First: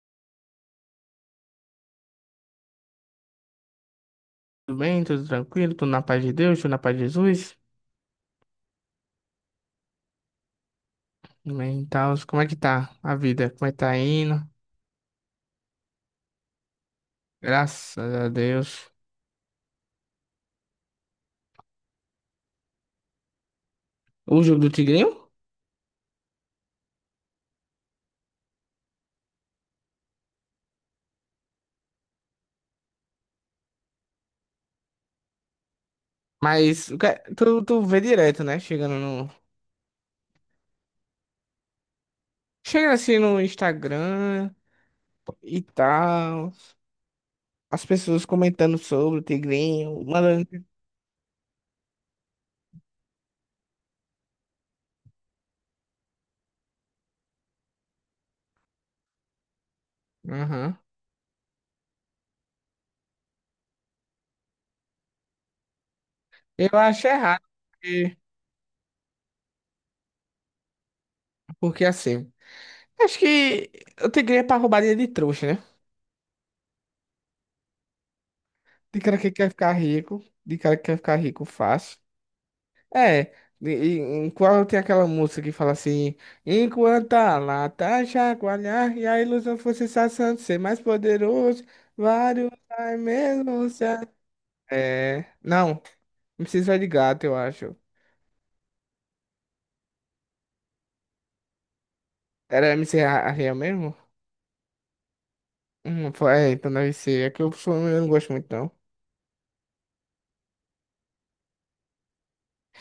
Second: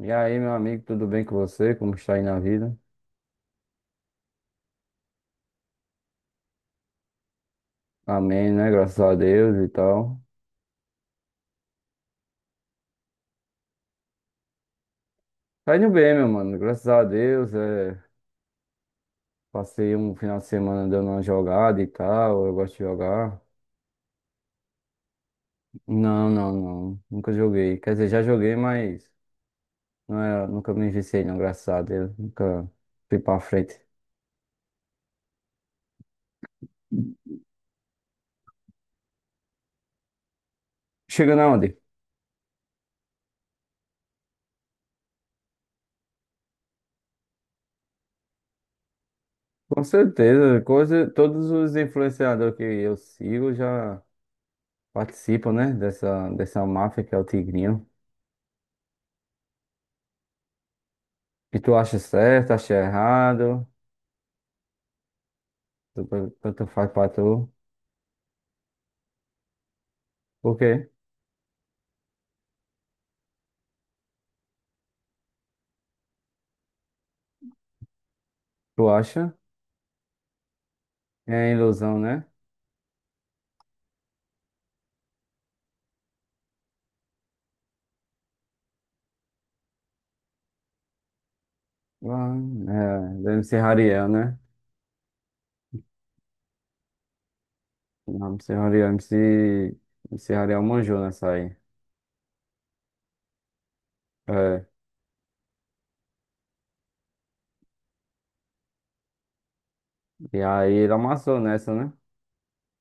E aí, meu amigo, tudo bem com você? Como está aí na vida? Tudo bem? Tudo tranquilo? Tudo na paz de Deus? Tudo na paz de Jesus? Amém, né? Graças a Deus e tal. Amém. Então, como é que tá a vida? Como é que tá indo? Tá indo bem, meu mano. Graças a Deus. Graças a Deus. Passei um final de semana dando uma jogada e tal. Eu gosto de jogar. O jogo do Tigrinho? Não, não, não. Nunca joguei. Quer dizer, já joguei, mas não era... nunca me viciei, não. Graças a Deus. Nunca fui pra frente. Mas o que- é? Tu vê direto, né? Chegando no. Chegando aonde? Chega assim no Instagram e tal. As pessoas comentando sobre o Com Tigrinho, certeza. mandando. Coisa... Todos os influenciadores que eu sigo já participam, né? Dessa máfia que é o Tigrinho. Aham. E tu acha certo, acha errado? Tanto Eu faz acho pra errado, tu. porque, Por quê? porque assim. Acho que o Tigrinho é pra roubar dinheiro de trouxa, né? Tu De cara que acha? quer ficar rico, de cara que quer ficar rico É ilusão, fácil. né? É, em qual tem aquela música que fala assim, enquanto a lata chacoalhar e a ilusão for se de ser mais poderoso, Ah, vários vai é, do MC mesmo se... a- Hariel, né? É, não, MC Zé de Gato, eu acho. Não, MC Hariel, MC, MC Hariel manjou nessa aí. Era MC Ariel mesmo? É, Foi, é, então deve ser, é que eu, sou- eu não gosto muito não. e aí ele amassou nessa, né?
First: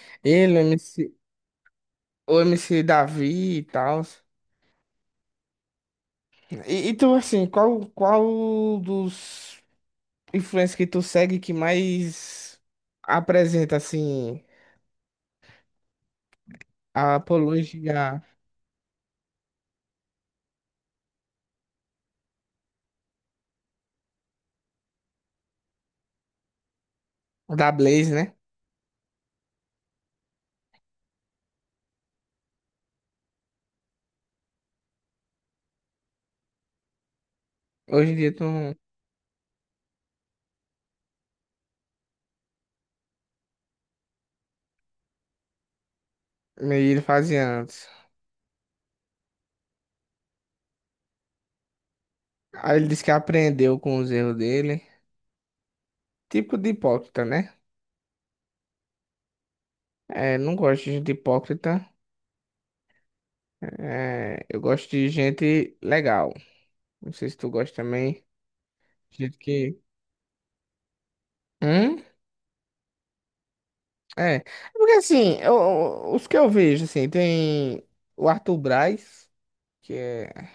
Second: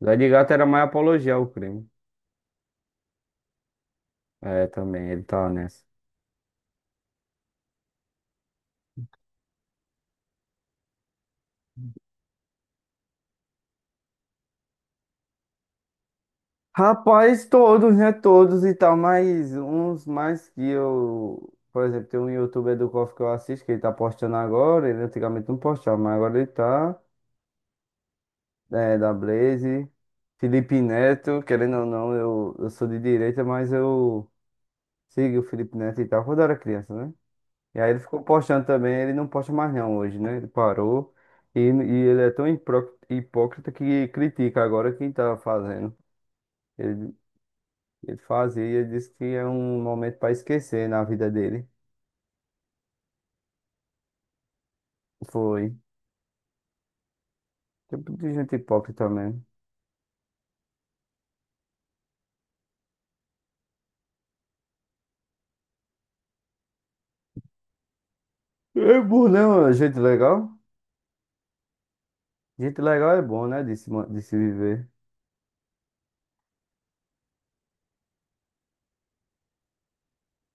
Zé de Gato Ele, o era mais MC, apologia ao crime. o MC Davi e tal. É, também, ele tá nessa. E tu, assim, qual dos... influência que tu segue que mais apresenta, assim, a Rapaz, todos, né? apologia Todos e tal, mas uns mais que eu. Por exemplo, tem um youtuber do KOF que eu assisto, que ele tá postando agora. Ele antigamente não postava, mas agora ele tá. da Blaze, né? É, da Blaze. Felipe Neto, querendo ou não, eu sou de direita, mas eu sigo o Felipe Neto e tal, quando eu era criança, né? E aí ele Hoje em ficou dia tu postando não... também, ele não posta mais não hoje, né? Ele parou. E ele é tão hipócrita que critica agora quem tá fazendo. meio ele Ele fazia antes. Ele fazia, ele disse que é um momento para esquecer na vida dele. Aí ele disse que aprendeu com os erros dele. Foi. Tipo de hipócrita, né? Tipo de gente hipócrita mesmo. É, não gosto de gente hipócrita. É, eu gosto de gente legal. Não sei se tu gosta também. É bom, Gente né, mano? que. Gente legal? Hum? Gente legal é bom, né? De É. se É. viver. Porque assim, eu- os que eu vejo, assim, tem o Arthur Braz, que é.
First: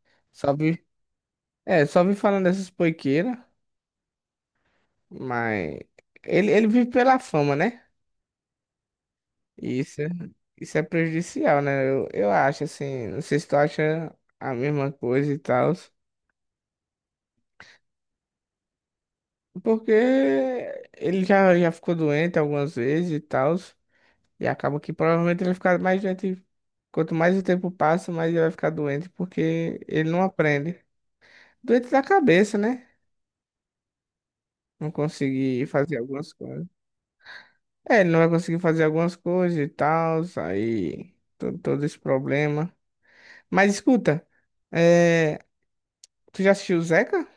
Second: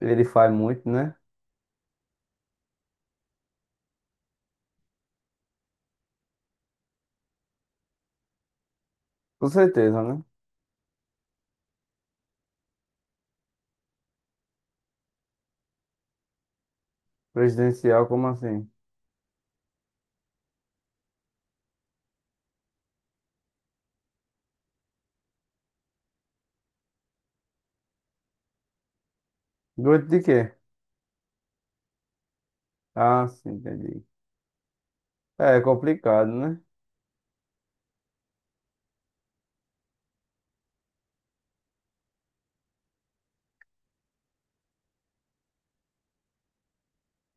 Ele faz Só vive. muito, né? É, só vi falando dessas poiqueiras, mas ele vive pela fama, né? Com E certeza, né? isso é prejudicial, né? Eu acho, assim, não sei se tu acha a mesma coisa e tal, Presidencial, como assim? porque ele já ficou doente algumas vezes e tal, e acaba que provavelmente ele vai ficar mais doente. Quanto mais o tempo passa, mais ele vai ficar doente, porque Doido ele de não quê? aprende. Doente da cabeça, né? Ah, sim, entendi. Não É, é conseguir fazer complicado, algumas né? coisas. É, ele não vai conseguir fazer algumas coisas e tal, aí to- todo esse problema. Mas escuta, é, tu já assistiu o Zeca?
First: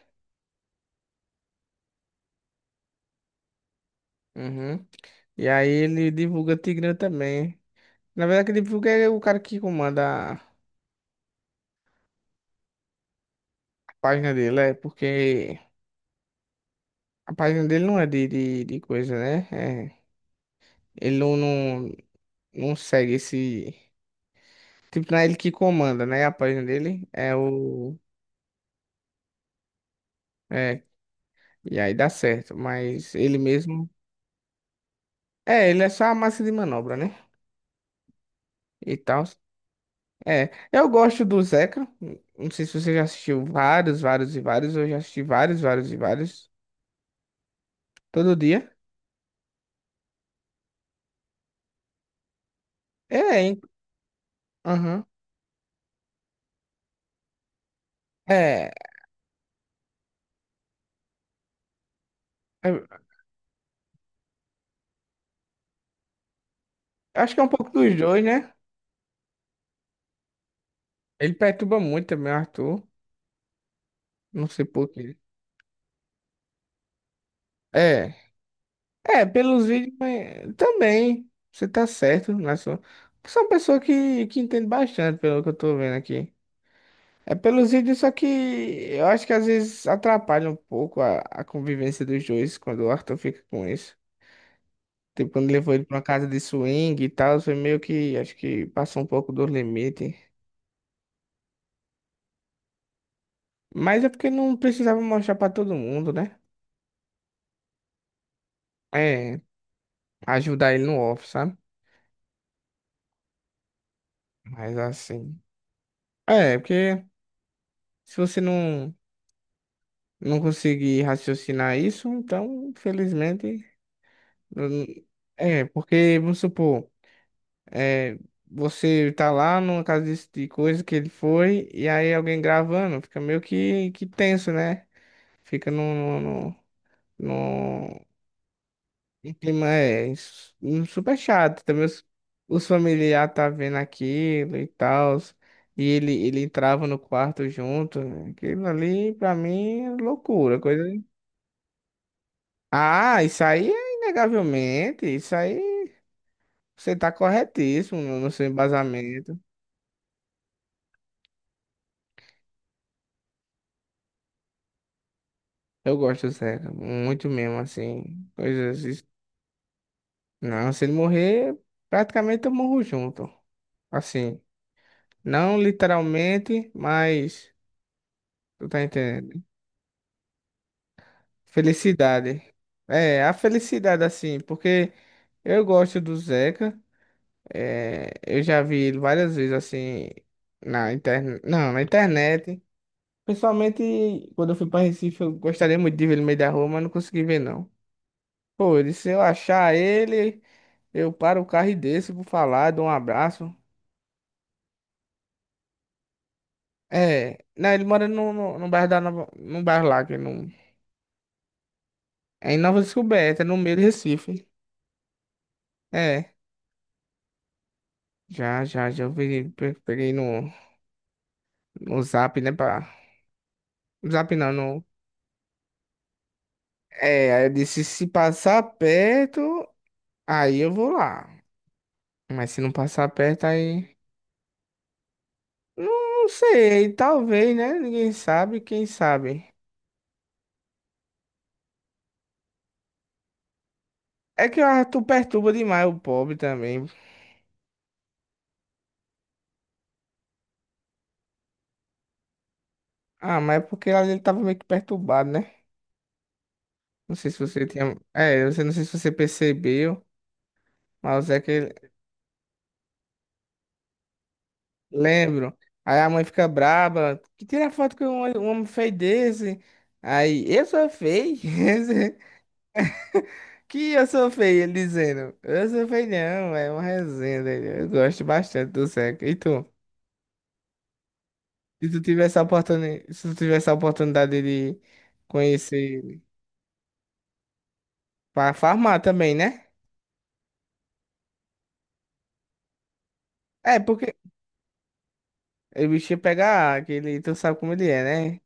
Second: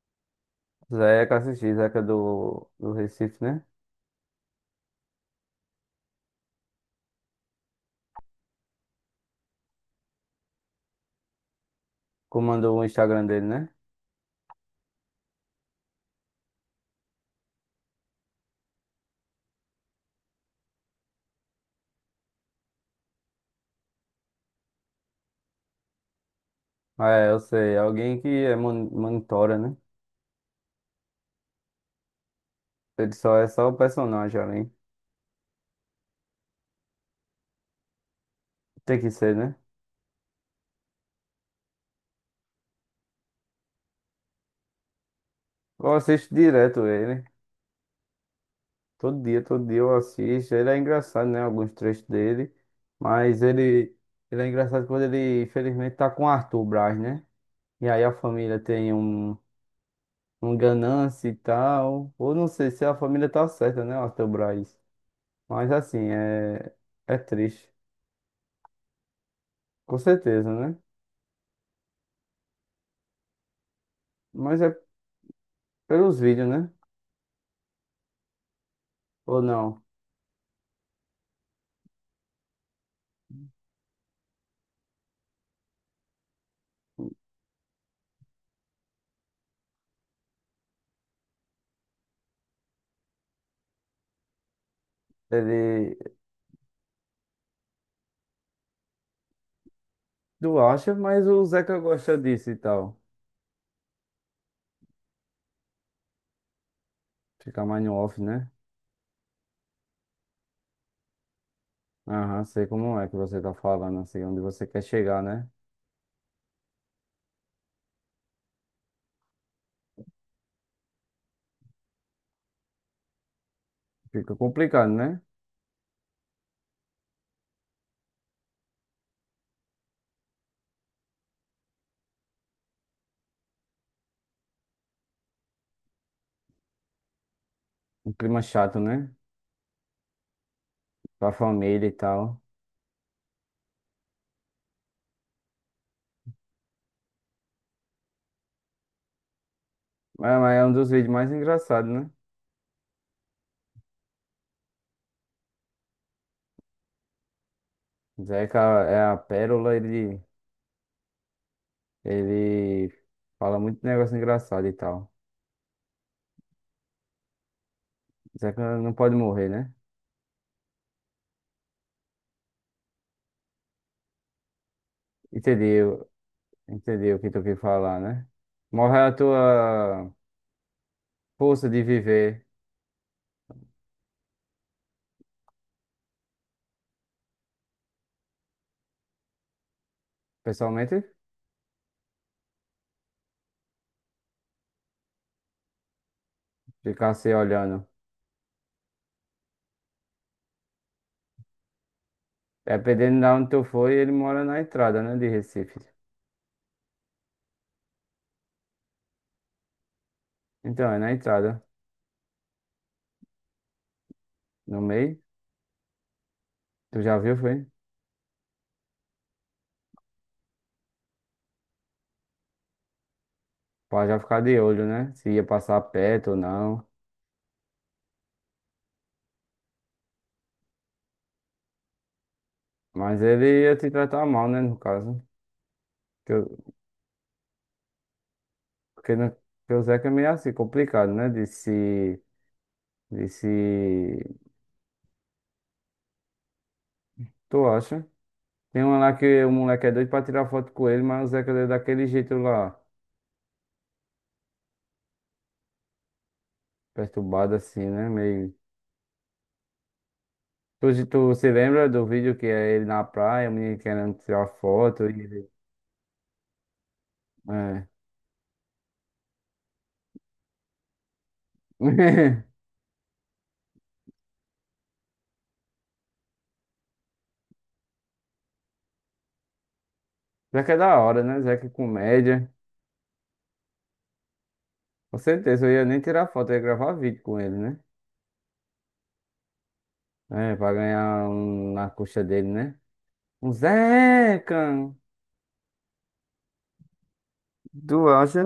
Zeca assisti, Zeca do Recife, né? Uhum. E aí ele divulga Tigrão também. Na verdade, quem divulga é o cara que comanda a Comandou o Instagram dele, né? página dele, é porque a página dele não é de coisa, né? É, ele não segue esse. Tipo, não é ele que comanda, né? A página dele Ah, é, é eu sei. o. Alguém que é monitora, né? É, e aí dá certo, Ele mas só ele é só o mesmo. personagem ali. É, ele é só a massa de manobra, né? E Tem que tal. ser, né? É, eu gosto do Zeca. Não sei se você já assistiu vários, vários e vários. Eu já assisti vários, vários Eu e assisto vários. direto ele. Todo dia. Todo dia eu assisto. Ele é engraçado, né? Alguns trechos dele. É, Mas hein? ele, ele é engraçado quando Aham. ele, infelizmente, tá com o Arthur Braz, né? E aí a família É, tem um, um ganância e tal. Ou não sei se eu a família tá certa, né? Arthur Braz. Mas assim, é, é acho que é um triste. pouco dos dois, né? Com certeza, né? Ele perturba muito também, o Arthur. Não Mas sei é por quê. pelos vídeos, né? É, Ou pelos não? vídeos mas também. Você tá certo, né? Sou uma pessoa que entende bastante, pelo que eu tô vendo aqui. É pelos vídeos, só que eu acho que às vezes atrapalha um pouco a convivência dos dois quando o Arthur fica com isso. Tipo, quando levou ele Ele. pra uma casa de swing e tal, foi meio que, acho que passou um pouco do limite. Tu acha, mas o Zeca gosta disso e tal. Mas é porque não precisava mostrar pra todo mundo, né? Fica mais no off, né? É, ajudar ele no off, sabe? Aham, sei como é que você tá falando, assim, onde você Mas quer chegar, assim. né? É, porque se você não conseguir raciocinar isso, então, infelizmente. Fica Não- complicado, né? É, porque, vamos supor. É, você tá lá numa casa desse- de coisa que ele foi, e aí alguém gravando, fica meio que tenso, né? Fica num Um clima chato, né? um clima é, s- um super Pra chato. Também família e tal. os familiares tá vendo aquilo e tal, e ele entrava no quarto junto, né? Aquilo ali, pra mim, é Mas loucura, é um coisa. dos vídeos mais engraçados, né? Ah, isso aí é inegavelmente, isso aí você tá corretíssimo no seu Zeca é a embasamento. pérola, ele fala muito negócio engraçado e tal. Eu gosto do Zeca, muito mesmo, assim. Zeca Coisas. não Es- pode morrer, né? Não, se ele morrer, praticamente eu morro junto. Assim, não Entendeu? literalmente, Entendeu o que tu mas. quis falar, né? Tu tá Morre a entendendo? tua força de Felicidade. viver, É, a felicidade, assim, porque eu gosto do Zeca. É, eu já vi ele várias vezes, assim, na pessoalmente, internet. Não, na internet. Pessoalmente, quando eu fui pra Recife, eu gostaria muito de ver ele no meio da rua, mas não ficar consegui se ver, não. olhando. Pô, ele- se eu achar ele. Eu paro o carro e desço, vou falar, dou um Dependendo de onde abraço. tu foi, ele mora na entrada, né, de Recife. É, né, ele mora no bairro da Nova, no bairro lá, que não, Então, é na entrada, é em Nova Descoberta, no meio de Recife. no meio. É, Tu já viu, foi? já eu peguei, pe- peguei no, no Zap, né, pra, Pra no já Zap ficar não, de olho, no, né? Se ia passar perto ou não. é, aí eu disse, se passar perto, aí eu vou lá. Mas se não passar Mas perto, ele ia te aí, tratar mal, né? No caso. não, não Que eu- sei, talvez, né, ninguém sabe, quem Porque, sabe. porque o Zeca é meio assim, complicado, né? De se. De se. É que o Arthur perturba demais o pobre também. Tu acha? Tem um lá que o moleque é doido pra tirar foto com ele, mas o Zeca deu daquele jeito lá. Ah, mas é porque ele tava meio que perturbado, né? Não sei se Perturbado você assim, tinha. né? É, eu não Meio. sei se você percebeu, Tu, mas tu é se que lembra do vídeo que é ele na praia, o menino querendo tirar foto e ele. lembro. Aí a mãe fica braba. Que tira É. foto com um homem feio desse. Aí, eu sou feio. Que eu sou feio, ele dizendo. Eu sou feio, não, é uma resenha dele. Eu gosto bastante do Zeca. E tu? Zeca é da hora, né? Zeca é Se tu tivesse a comédia. oportunidade, se tu tivesse a oportunidade de Com certeza, eu conhecer ia nem ele tirar foto, eu ia gravar vídeo com ele, né? pra farmar também, né? É, pra ganhar um, na coxa dele, né? Um É, porque Zeca! o bicho ia pegar aquele, tu sabe como ele é, Tu acha? né?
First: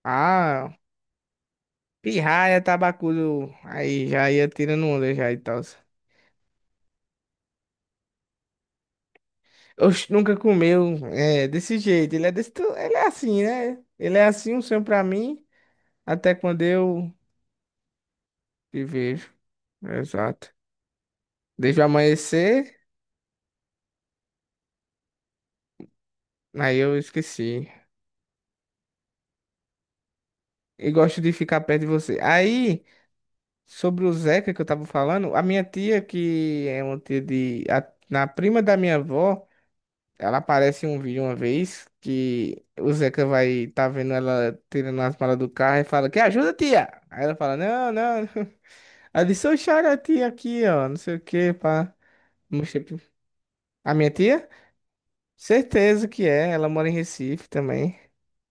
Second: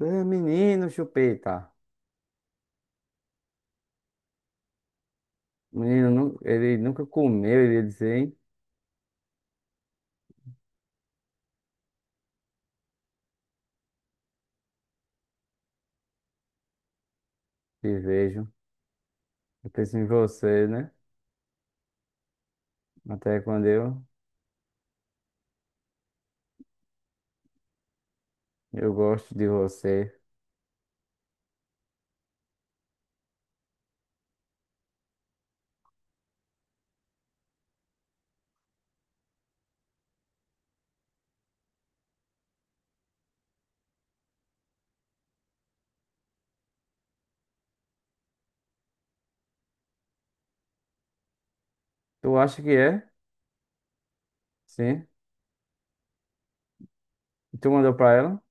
É, Ah. menino, chupeta. Pirraia, tabacudo, aí já ia tirando onda já e tal. Menino, ele nunca comeu, ele ia dizer, hein? Oxe, nunca comeu, é, desse jeito, ele é desse, tu- ele é assim, né? Ele é assim, um sonho pra mim, até quando eu Te vejo. te vejo, Eu penso em exato. você, né? Desde o amanhecer, Até quando aí eu esqueci. eu gosto de você. E gosto de ficar perto de você. Aí, sobre o Zeca que eu tava falando, a minha tia, que é uma tia de, a, na prima da minha avó, ela aparece em um vídeo uma vez que o Zeca vai tá vendo ela tirando as malas do carro e fala, que ajuda, tia? Aí ela fala, não. Não. Ela disse, eu choro a tia aqui, ó, não sei o que, pá. Tu acha que Mostrei pro- é? A minha tia? Sim. Certeza que é, ela mora em Recife E tu mandou também. pra ela?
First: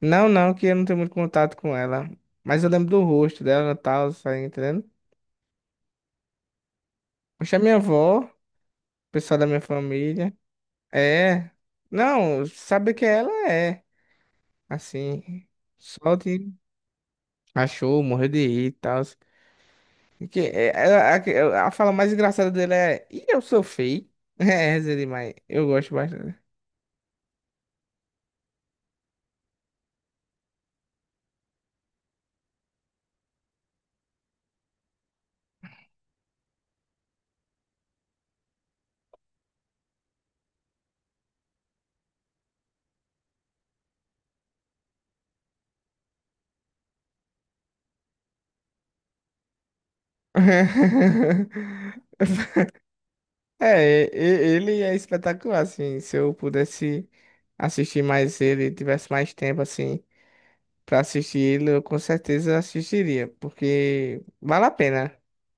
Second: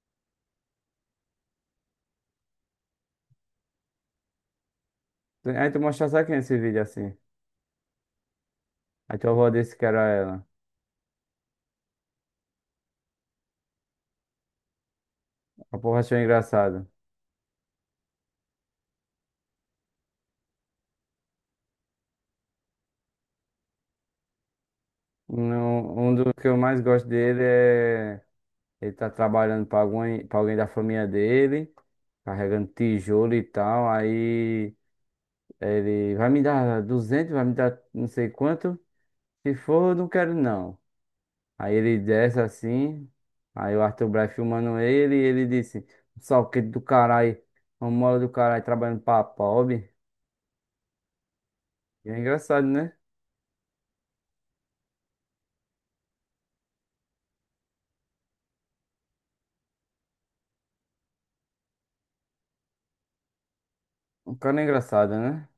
Não, não, que eu não tenho muito contato com ela. Mas eu lembro do rosto dela e tal, tá entendendo? Aí tu mostrasse aqui nesse vídeo assim. Poxa, a minha avó, o Aí tua pessoal da avó minha disse que era família. ela. É. Não, sabe que ela é, assim. A porra Só achou de. engraçado. Achou, morreu de rir e tal. Que, a, que- é, a fala mais engraçada dele é: E eu sou feio? É, essa é demais. Eu gosto Não, um dos bastante. que eu mais gosto dele é. Ele tá trabalhando pra alguém da família dele, carregando tijolo e tal. Aí ele vai me dar 200, vai me dar não sei quanto. Se for, eu não quero não. Aí ele desce assim. Aí o Arthur Braz filmando ele e ele disse: salquete do caralho, uma mola do caralho trabalhando pra pobre. E é engraçado, né? É, ele é espetacular, assim. Se eu pudesse assistir mais ele, tivesse mais tempo, assim, pra assistir ele, eu com certeza assistiria, porque O cara é vale a pena. engraçado, né?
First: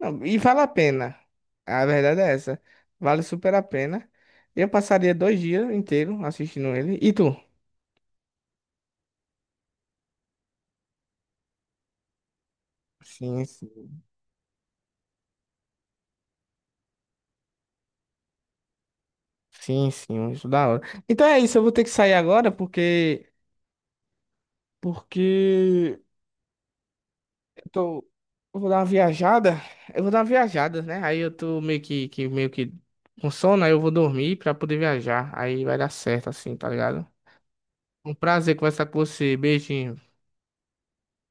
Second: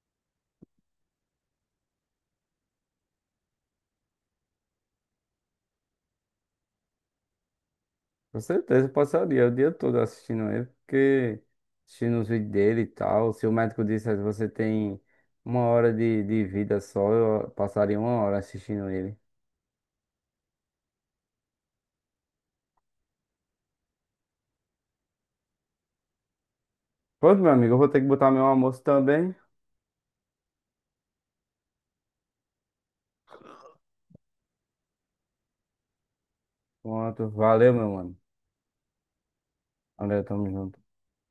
Não, e vale a pena. A verdade é essa. Vale super a pena. Eu passaria dois dias inteiros assistindo ele. E tu? Com certeza, eu passaria o dia todo assistindo ele, porque assistindo os vídeos dele e tal. Sim. Se o médico dissesse você tem uma hora de vida só, eu passaria uma hora assistindo ele. Sim, sim, isso da hora. Então é isso, eu vou ter que sair agora porque Pronto, meu eu amigo, eu vou ter que tô. botar meu Eu vou dar almoço uma também. viajada, eu vou dar uma viajada, né? Aí eu tô meio que com sono, aí eu vou dormir pra poder viajar. Aí vai dar certo assim, tá ligado? Pronto, valeu, meu Um mano. prazer conversar com você. Beijinho. Valeu, tamo junto.